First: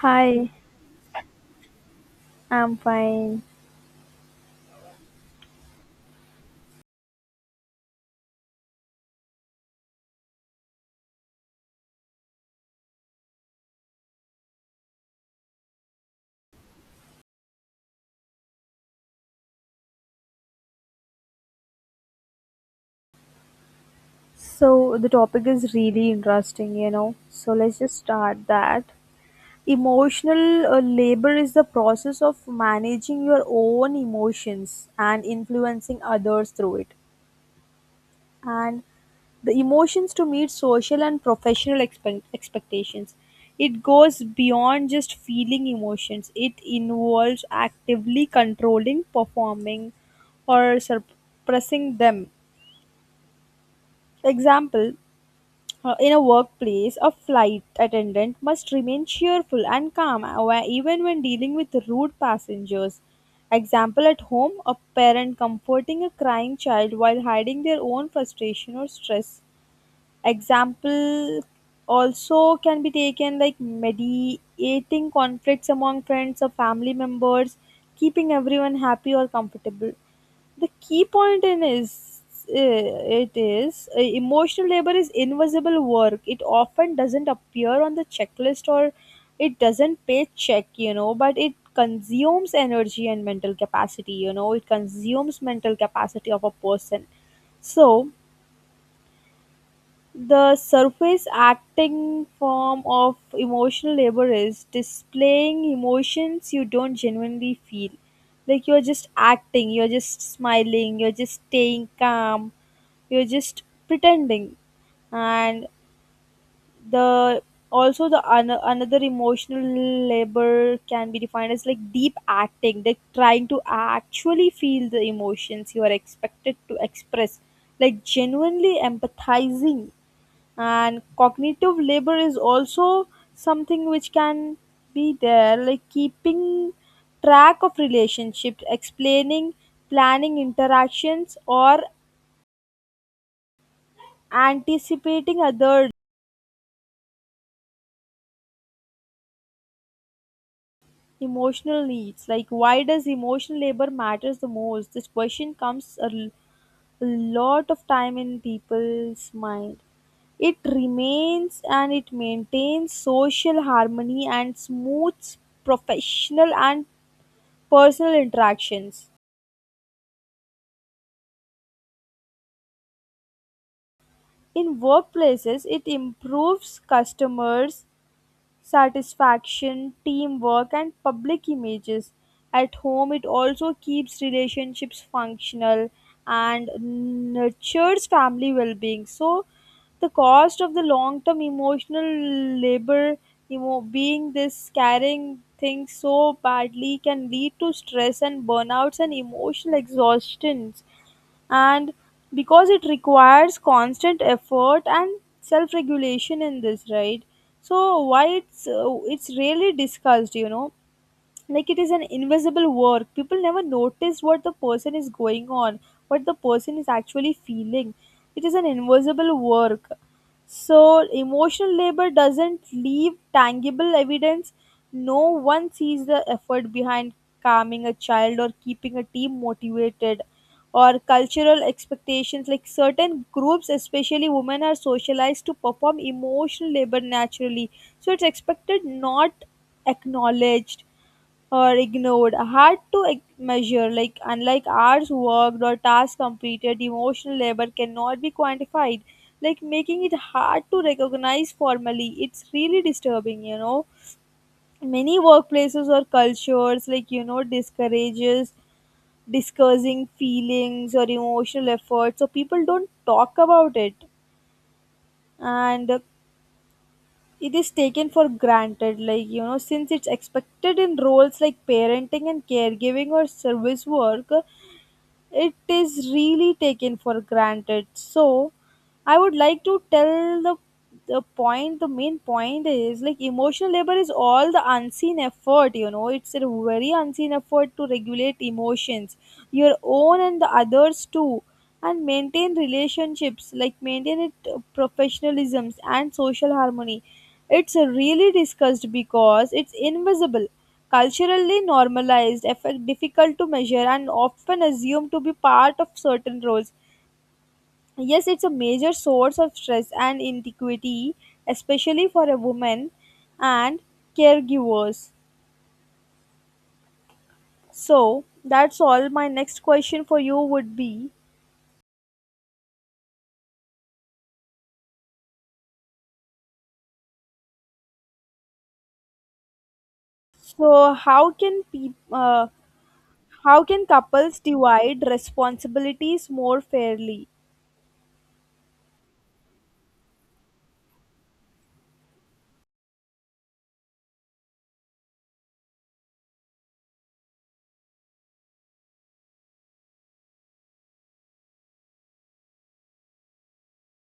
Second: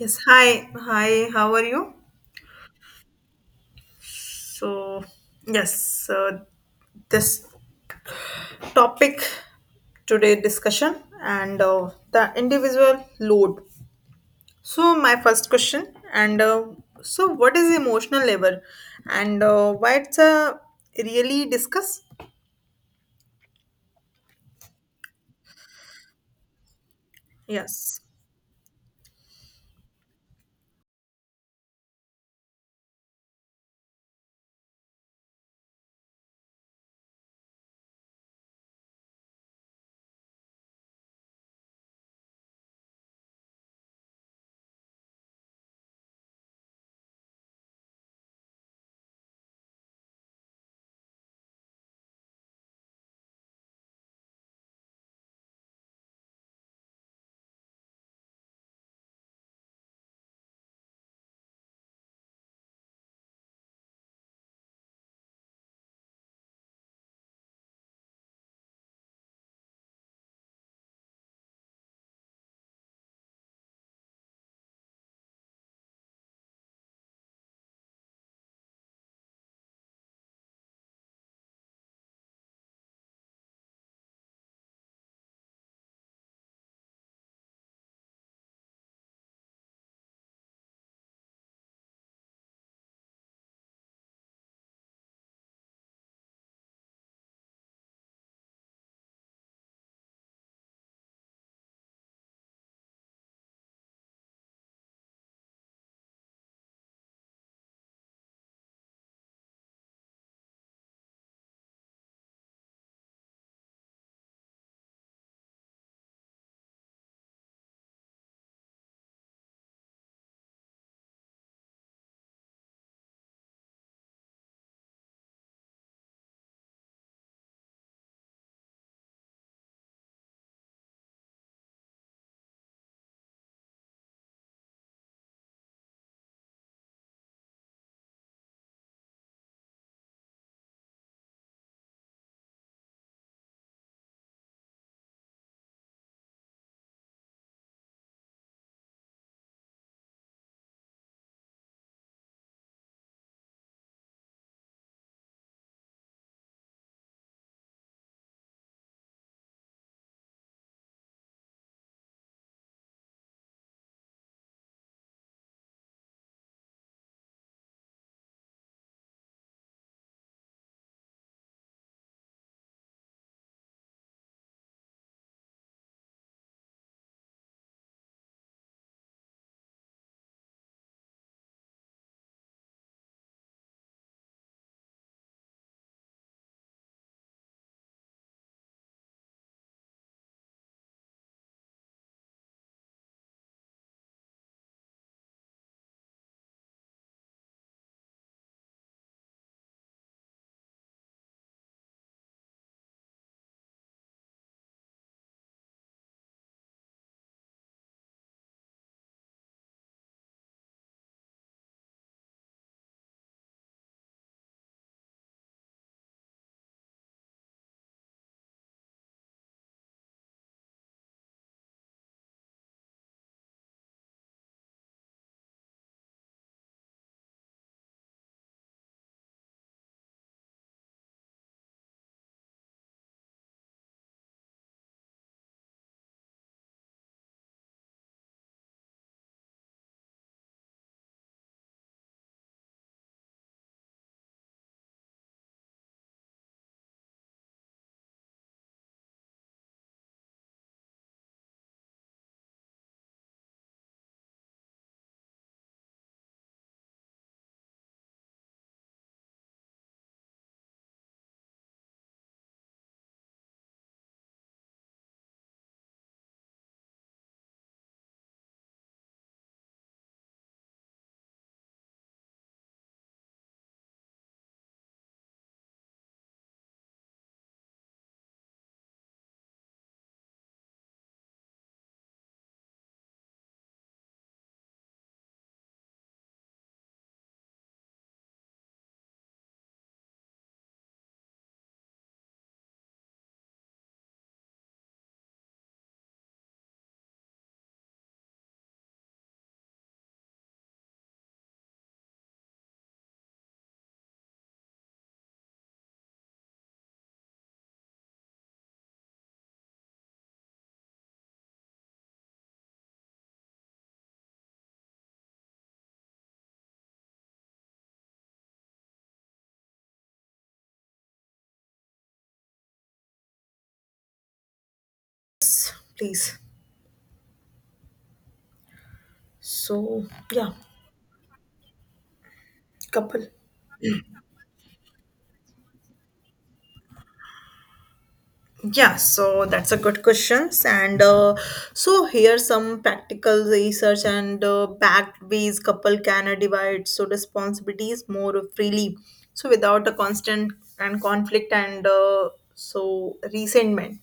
Yes, hi, hi, how are you? I'm fine. So, yes, this topic today discussion and the individual load. So, my first question and so what is emotional labor and why it's a really discuss? So, the topic is really interesting, you know. So, let's just Yes, start that. Emotional labor is the process of managing your own emotions and influencing others through it. And the emotions to meet social and professional expectations. It goes beyond just feeling emotions. It involves actively controlling, performing, or suppressing them. Example. In a workplace, a flight attendant must remain cheerful and calm even when dealing with rude passengers. Example, at home, a parent comforting a crying child while hiding their own frustration or stress. Example also can be taken like mediating conflicts among friends or family members, keeping everyone happy or comfortable. The key point in is it is emotional labor is invisible work. It often doesn't appear on the checklist, or it doesn't pay check, you know, but it consumes energy and mental capacity, you know, it consumes mental capacity of a person. So the surface acting form of emotional labor is displaying emotions you don't genuinely feel. Like, you're just acting, you're just smiling, you're just staying calm, you're just pretending. And the also the another emotional labor can be defined as like deep acting, like trying to actually feel the emotions you are expected to express, like genuinely empathizing. And cognitive labor is also something which can be there, like keeping track of relationships, explaining, planning interactions, or anticipating other emotional needs. Like, why does emotional labor matters the most? This question comes a lot of time in people's mind. It remains and it maintains social harmony and smooths professional and personal interactions. In workplaces, it improves customers' satisfaction, teamwork, and public images. At home, it also keeps relationships functional and nurtures family well being. So, the cost of the long term emotional labor, being this carrying things so badly, can lead to stress and burnouts and emotional exhaustions, and because it requires constant effort and self regulation in this, right? So why it's really discussed, you know. Like, it is an invisible work. People never notice what the person is going on, what the person is actually feeling. It is an invisible work. So emotional labor doesn't leave tangible evidence. No one sees the effort behind calming a child or keeping a team motivated, or cultural expectations, like certain groups especially women are socialized to perform emotional labor naturally. So it's expected, not acknowledged or ignored, hard to measure. Like, unlike hours worked or tasks completed, emotional labor cannot be quantified, like making it hard to recognize formally. It's really disturbing, you know. Many workplaces or cultures, like, you know, discourages discussing feelings or emotional effort, so people don't talk about it, and it is taken for granted, like, you know, since it's expected in roles like parenting and caregiving or service work. It is really taken for granted. So, I would like to tell the point, the main point is like emotional labor is all the unseen effort, you know. It's a very unseen effort to regulate emotions, your own and the others too, and maintain relationships, like maintain it professionalisms and social harmony. It's really discussed because it's invisible, culturally normalized, effect difficult to measure, and often assumed to be part of certain roles. Yes, it's a major source of stress and inequity, especially for a woman and caregivers. So, that's all. My next question for you would be: please. So, yeah, so, how can peop couple. how can couples divide responsibilities more fairly? Yeah, so that's a good questions. And so here some practical research and backed ways couple can divide so responsibilities more freely. So without a constant and conflict and so resentment.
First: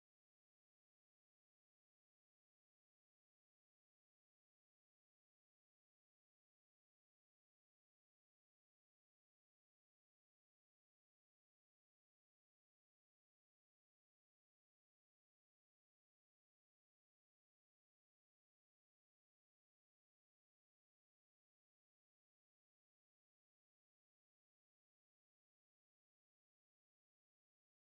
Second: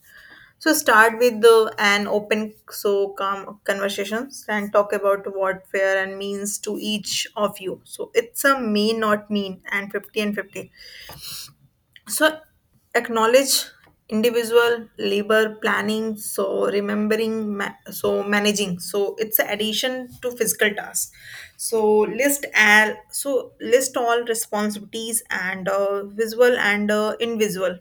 So start with an open so calm conversations and talk about what fair and means to each of you. So it's a may not mean and 50/50 so acknowledge individual labor planning so remembering so managing so it's an addition to physical tasks so list all responsibilities and visual and invisible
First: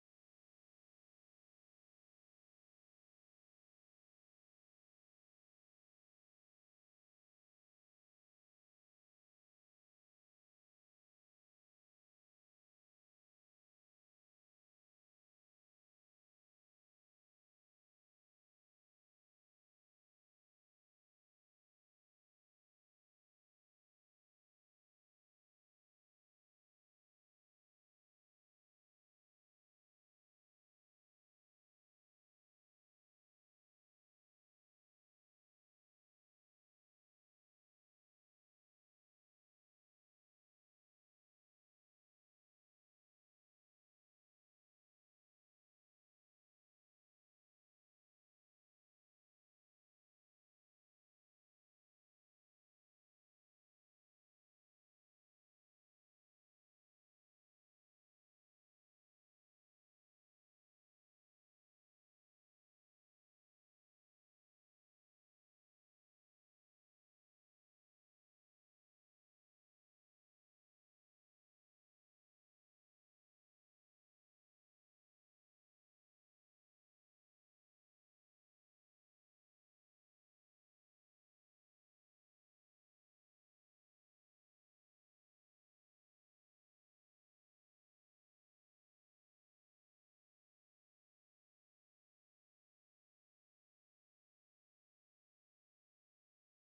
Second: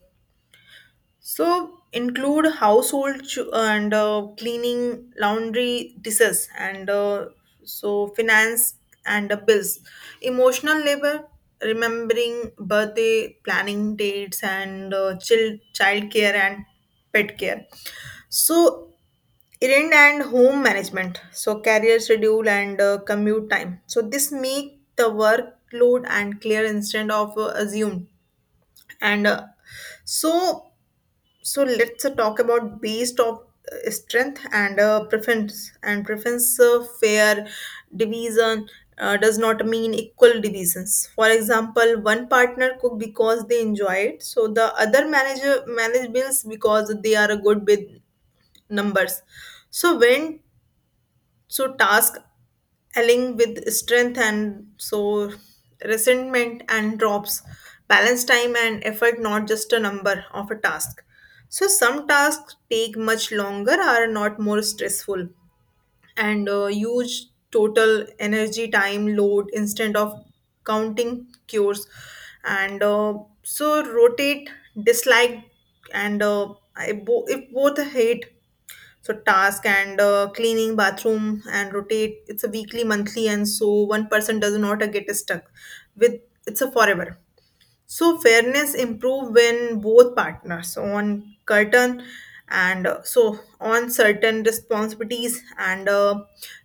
so include household and cleaning, laundry, dishes, and so finance and bills, emotional labor, remembering birthday, planning dates, and child care and pet care. So errand and home management. So career schedule and commute time. So this make the workload and clear instead of assumed and so so let's talk about based of strength and preference fair division does not mean equal divisions for example one partner cook because they enjoy it so the other manage bills because they are good with numbers so when so task allying with strength and so resentment and drops balance time and effort not just a number of a task so some tasks take much longer are not more stressful and huge total energy time load instead of counting cures and so rotate dislike and if both hate so task and cleaning bathroom and rotate it's a weekly monthly and so one person does not get stuck with it's a forever so fairness improve when both partners on curtain and so on certain responsibilities and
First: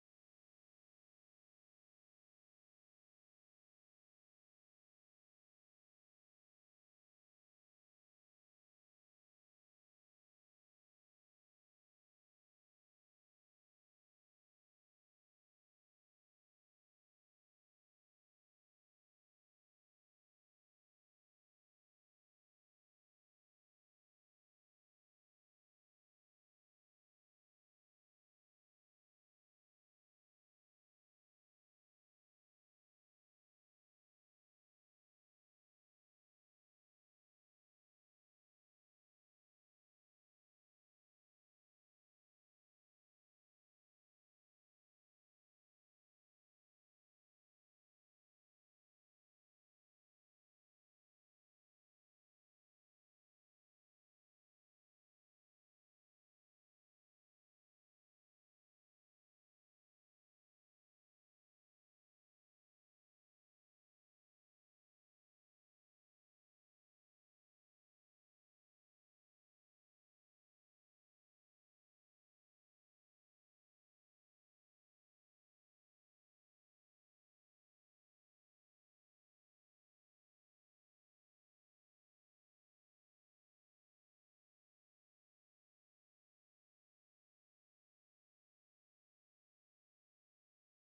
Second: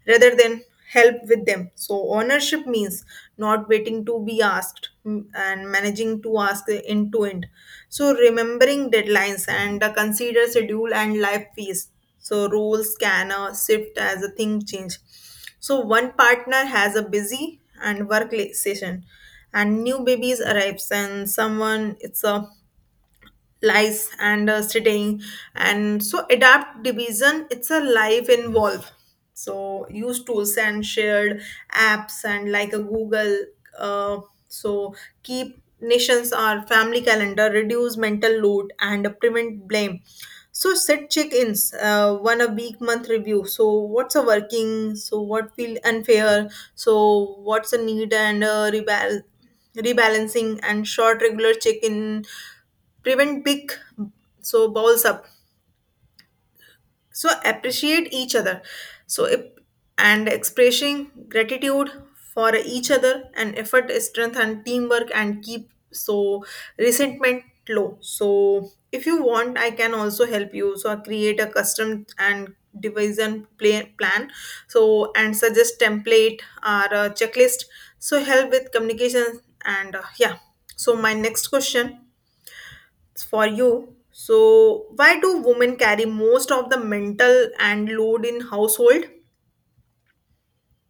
rather than help with them. So ownership means not waiting to be asked, and managing to ask end to end. So remembering deadlines and consider schedule and life phase. So roles can shift as a thing change so one partner has a busy and session, and new babies arrives, and someone it's a lies and sitting and so adapt division it's a live involve so use tools and shared apps and like a google, uh, so keep nations or family calendar reduce mental load and prevent blame so set check-ins, one a week month review so what's a working so what feel unfair so what's a need and rebalancing and short regular check-in prevent big so balls up so appreciate each other so if, and expressing gratitude for each other and effort strength and teamwork and keep so resentment low so if you want I can also help you so I create a custom and division plan so and suggest template or a checklist so help with communication and yeah, so my next question for you. So, why do women carry most of the mental and load in household?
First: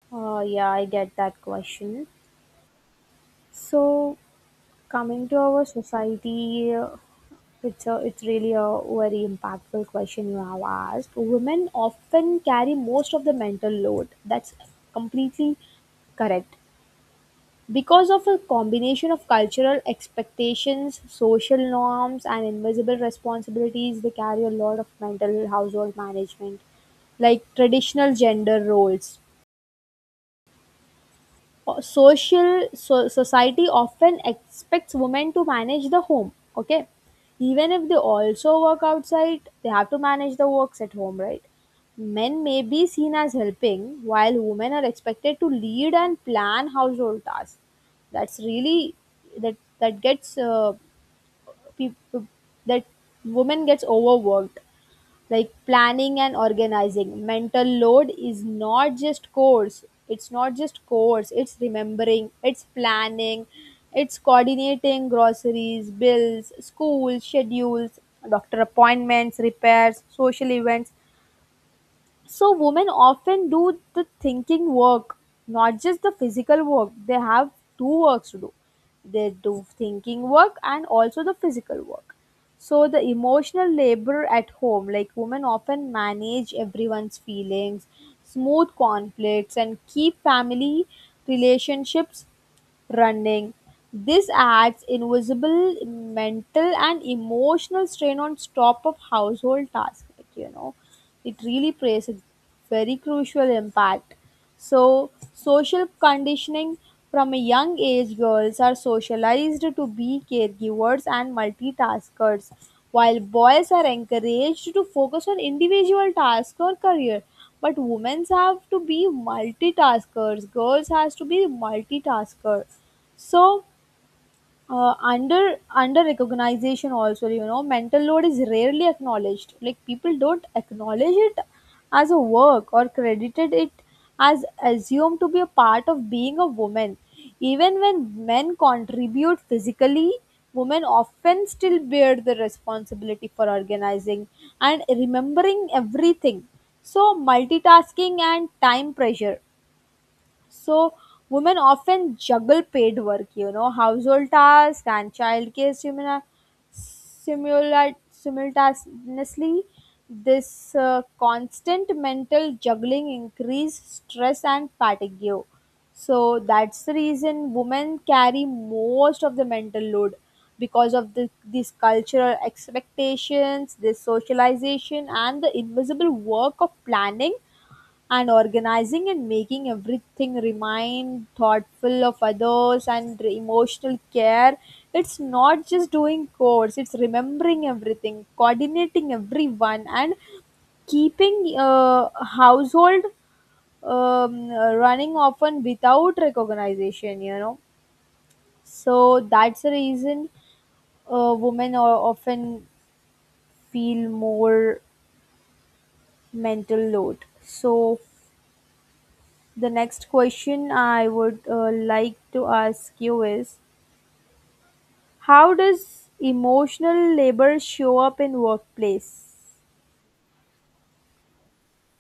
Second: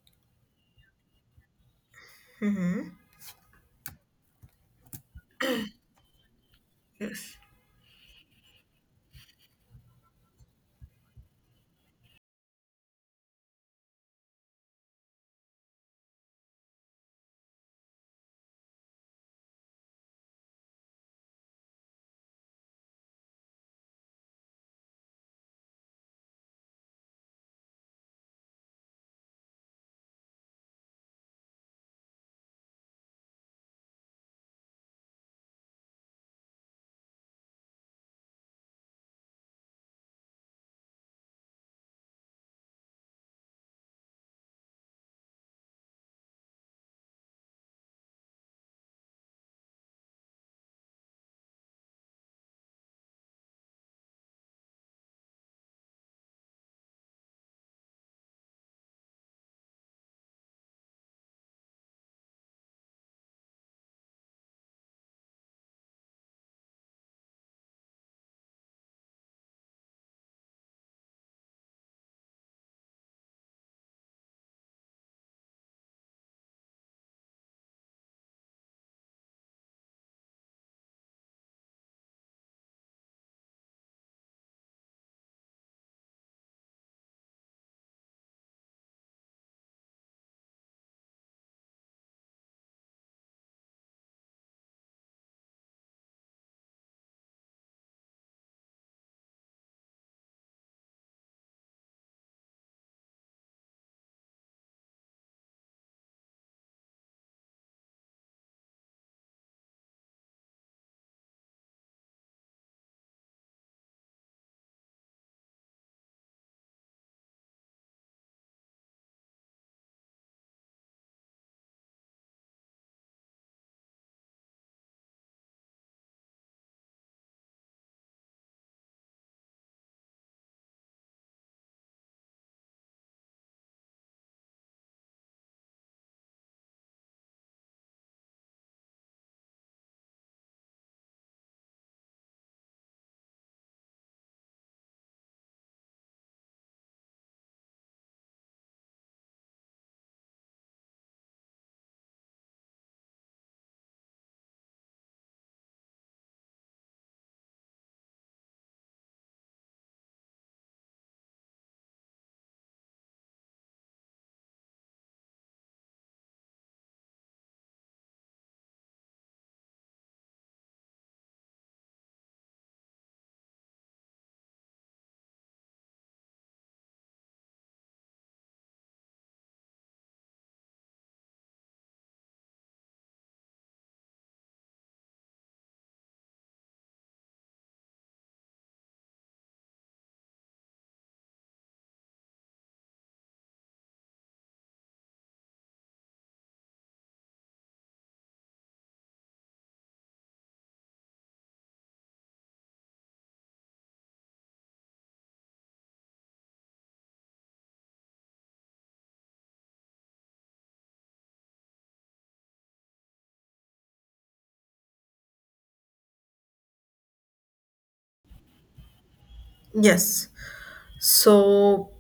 Yeah, I get that question. So, coming to our society picture, it's really a very impactful question you have asked. Women often carry most of the mental load. That's completely correct. Because of a combination of cultural expectations, social norms, and invisible responsibilities, they carry a lot of mental household management, like traditional gender roles, social, so society often expects women to manage the home. Okay. Even if they also work outside, they have to manage the works at home, right? Men may be seen as helping while women are expected to lead and plan household tasks. That's really that gets people that women gets overworked. Like planning and organizing, mental load is not just course, it's not just course, it's remembering, it's planning, it's coordinating groceries, bills, school schedules, doctor appointments, repairs, social events. So women often do the thinking work, not just the physical work. They have two works to do. They do thinking work and also the physical work. So the emotional labor at home, like women often manage everyone's feelings, smooth conflicts and keep family relationships running. This adds invisible mental and emotional strain on top of household tasks. Like, you know, it really plays a very crucial impact. So, social conditioning from a young age, girls are socialized to be caregivers and multitaskers, while boys are encouraged to focus on individual tasks or career. But women have to be multitaskers, girls has to be multitasker. So under recognition also, you know, mental load is rarely acknowledged. Like people don't acknowledge it as a work or credited it, as assumed to be a part of being a woman. Even when men contribute physically, women often still bear the responsibility for organizing and remembering everything. So multitasking and time pressure, so women often juggle paid work, you know, household tasks and childcare simultaneously. This constant mental juggling increase stress and fatigue. So that's the reason women carry most of the mental load, because of the, these cultural expectations, this socialization, and the invisible work of planning and organizing and making everything remind thoughtful of others and emotional care. It's not just doing chores, it's remembering everything, coordinating everyone and keeping household um, running often without recognition, you know. So that's the reason women are often feel more mental load. So the next question I would like to ask you is how does emotional labor show up in workplace? Yes. So,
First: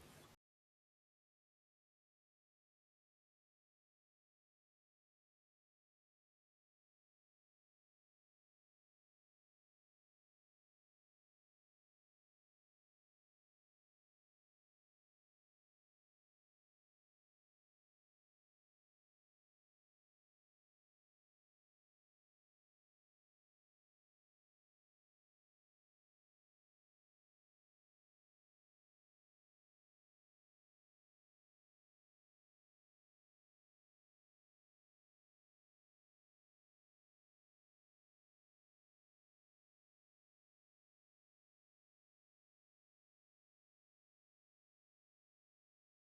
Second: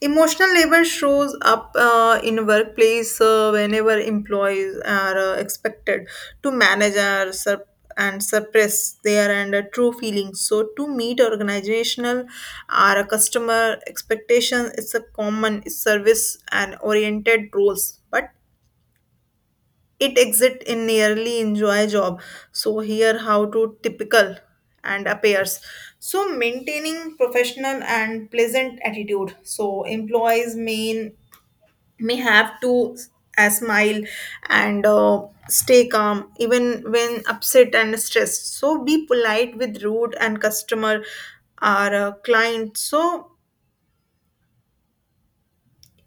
emotional labor shows up in workplace whenever employees are expected to manage our and suppress their and true feelings. So, to meet organizational or a customer expectation, it's a common service and oriented roles. But it exit in nearly enjoy job so here how to typical and appears so maintaining professional and pleasant attitude so employees may have to smile and stay calm even when upset and stressed so be polite with rude and customer or client so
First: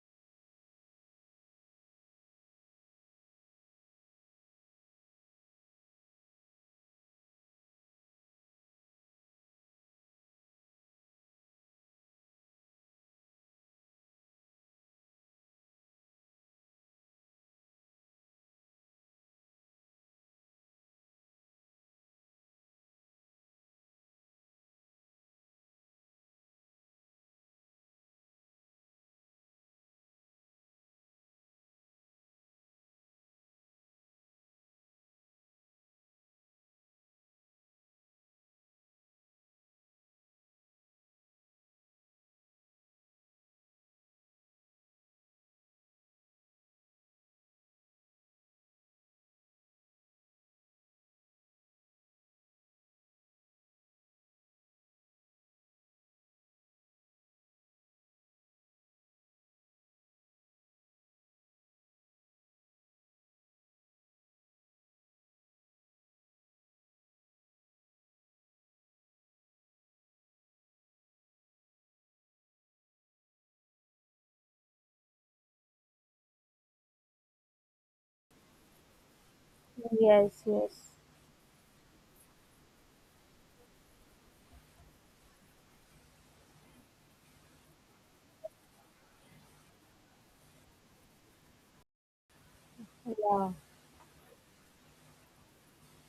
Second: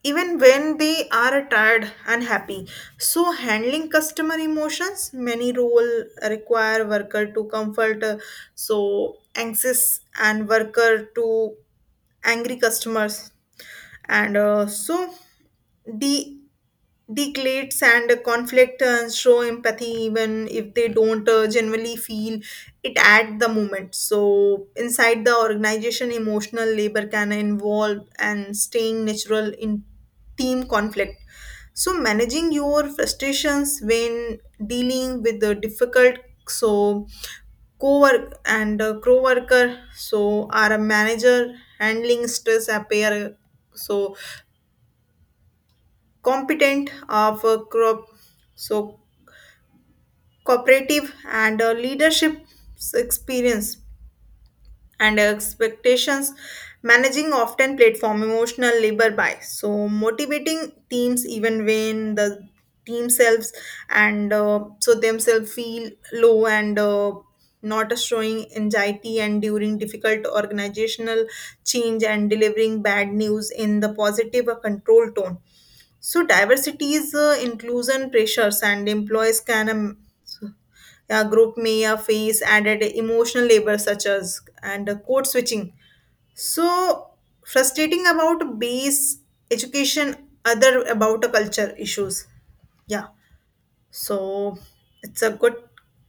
even when they are tired and happy so handling customer emotions many role require worker to comfort, so anxious and worker to angry customers and so the declates and conflict, show empathy even if they don't generally feel it at the moment so inside the organization emotional labor can involve and staying natural in team conflict so managing your frustrations when dealing with the difficult so co-worker so are a manager handling stress appear so competent of a crop so cooperative and leadership experience and expectations managing often platform emotional labor by so motivating teams even when the team selves and so themselves feel low and not showing anxiety and during difficult organizational change and delivering bad news in the positive or controlled tone so diversity is inclusion pressures and employees can, Yes, um, yes. yeah, group mia phase added emotional labor such as and code switching. So frustrating about base education, other about a culture issues. Yeah. Yeah. So it's a good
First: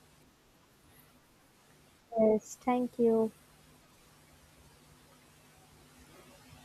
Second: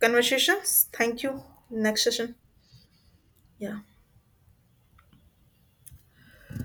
conversation. Thank you. Next session. Yes, thank you. Yeah.